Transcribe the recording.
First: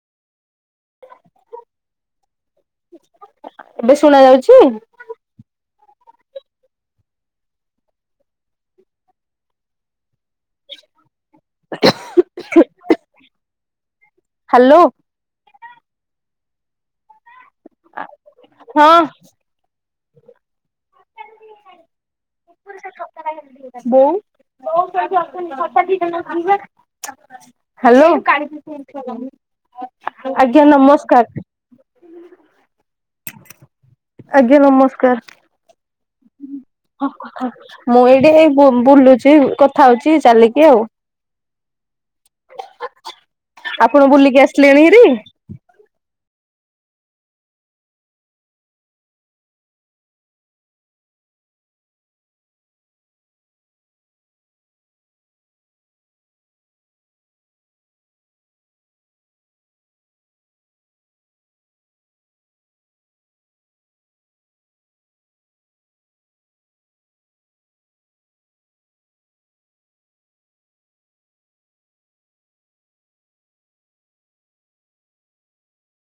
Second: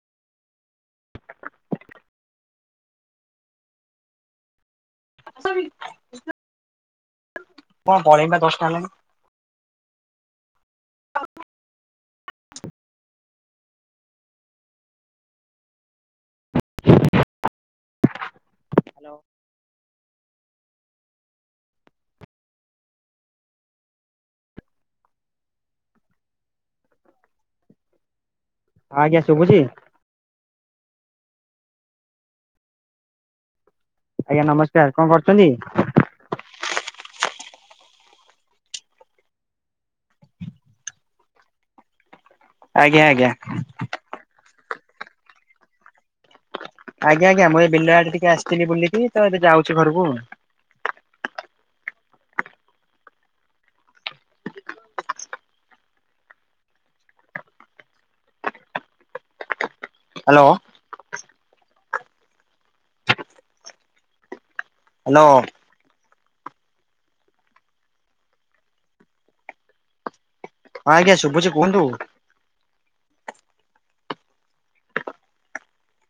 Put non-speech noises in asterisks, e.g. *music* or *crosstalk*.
ଏବେ ଶୁଣା ଯାଉଛି। କଣ ପଳେଇଲା ଦଶଟା ହେଲାଣି। ହାଲୋ। ଆ ହଁ। ବୋଉ। ହାଲୋ ଆଜ୍ଞା ଶୁଭୁଛି ଆଜ୍ଞା ନମସ୍କାର। ଆଜ୍ଞା ନମସ୍କାର କଣ କରୁଛନ୍ତି? ମୁଁ ଏଇଠି ହେଇ ବୁ-ବୁଲୁଛି କଥା ହଉଛି ଚାଲିକି ଆଉ। *inaudible* ଆଜ୍ଞା ଆଜ୍ଞା। ଆପଣ ବୁଲିକି ଆସିଲେଣି ହେରି। ଆଜ୍ଞା ଆଜ୍ଞା ମୁଁ ଏ ବିଲ ଆଡେ ଟିକେ ଆସିଥିଲି। ବୁଲିକି ତ ଏବେ ଯାଉଛି ଘରକୁ। ହାଲୋ। ହାଲୋ। ହଁ ଆଜ୍ଞା ଶୁଭୁଛି କୁହନ୍ତୁ।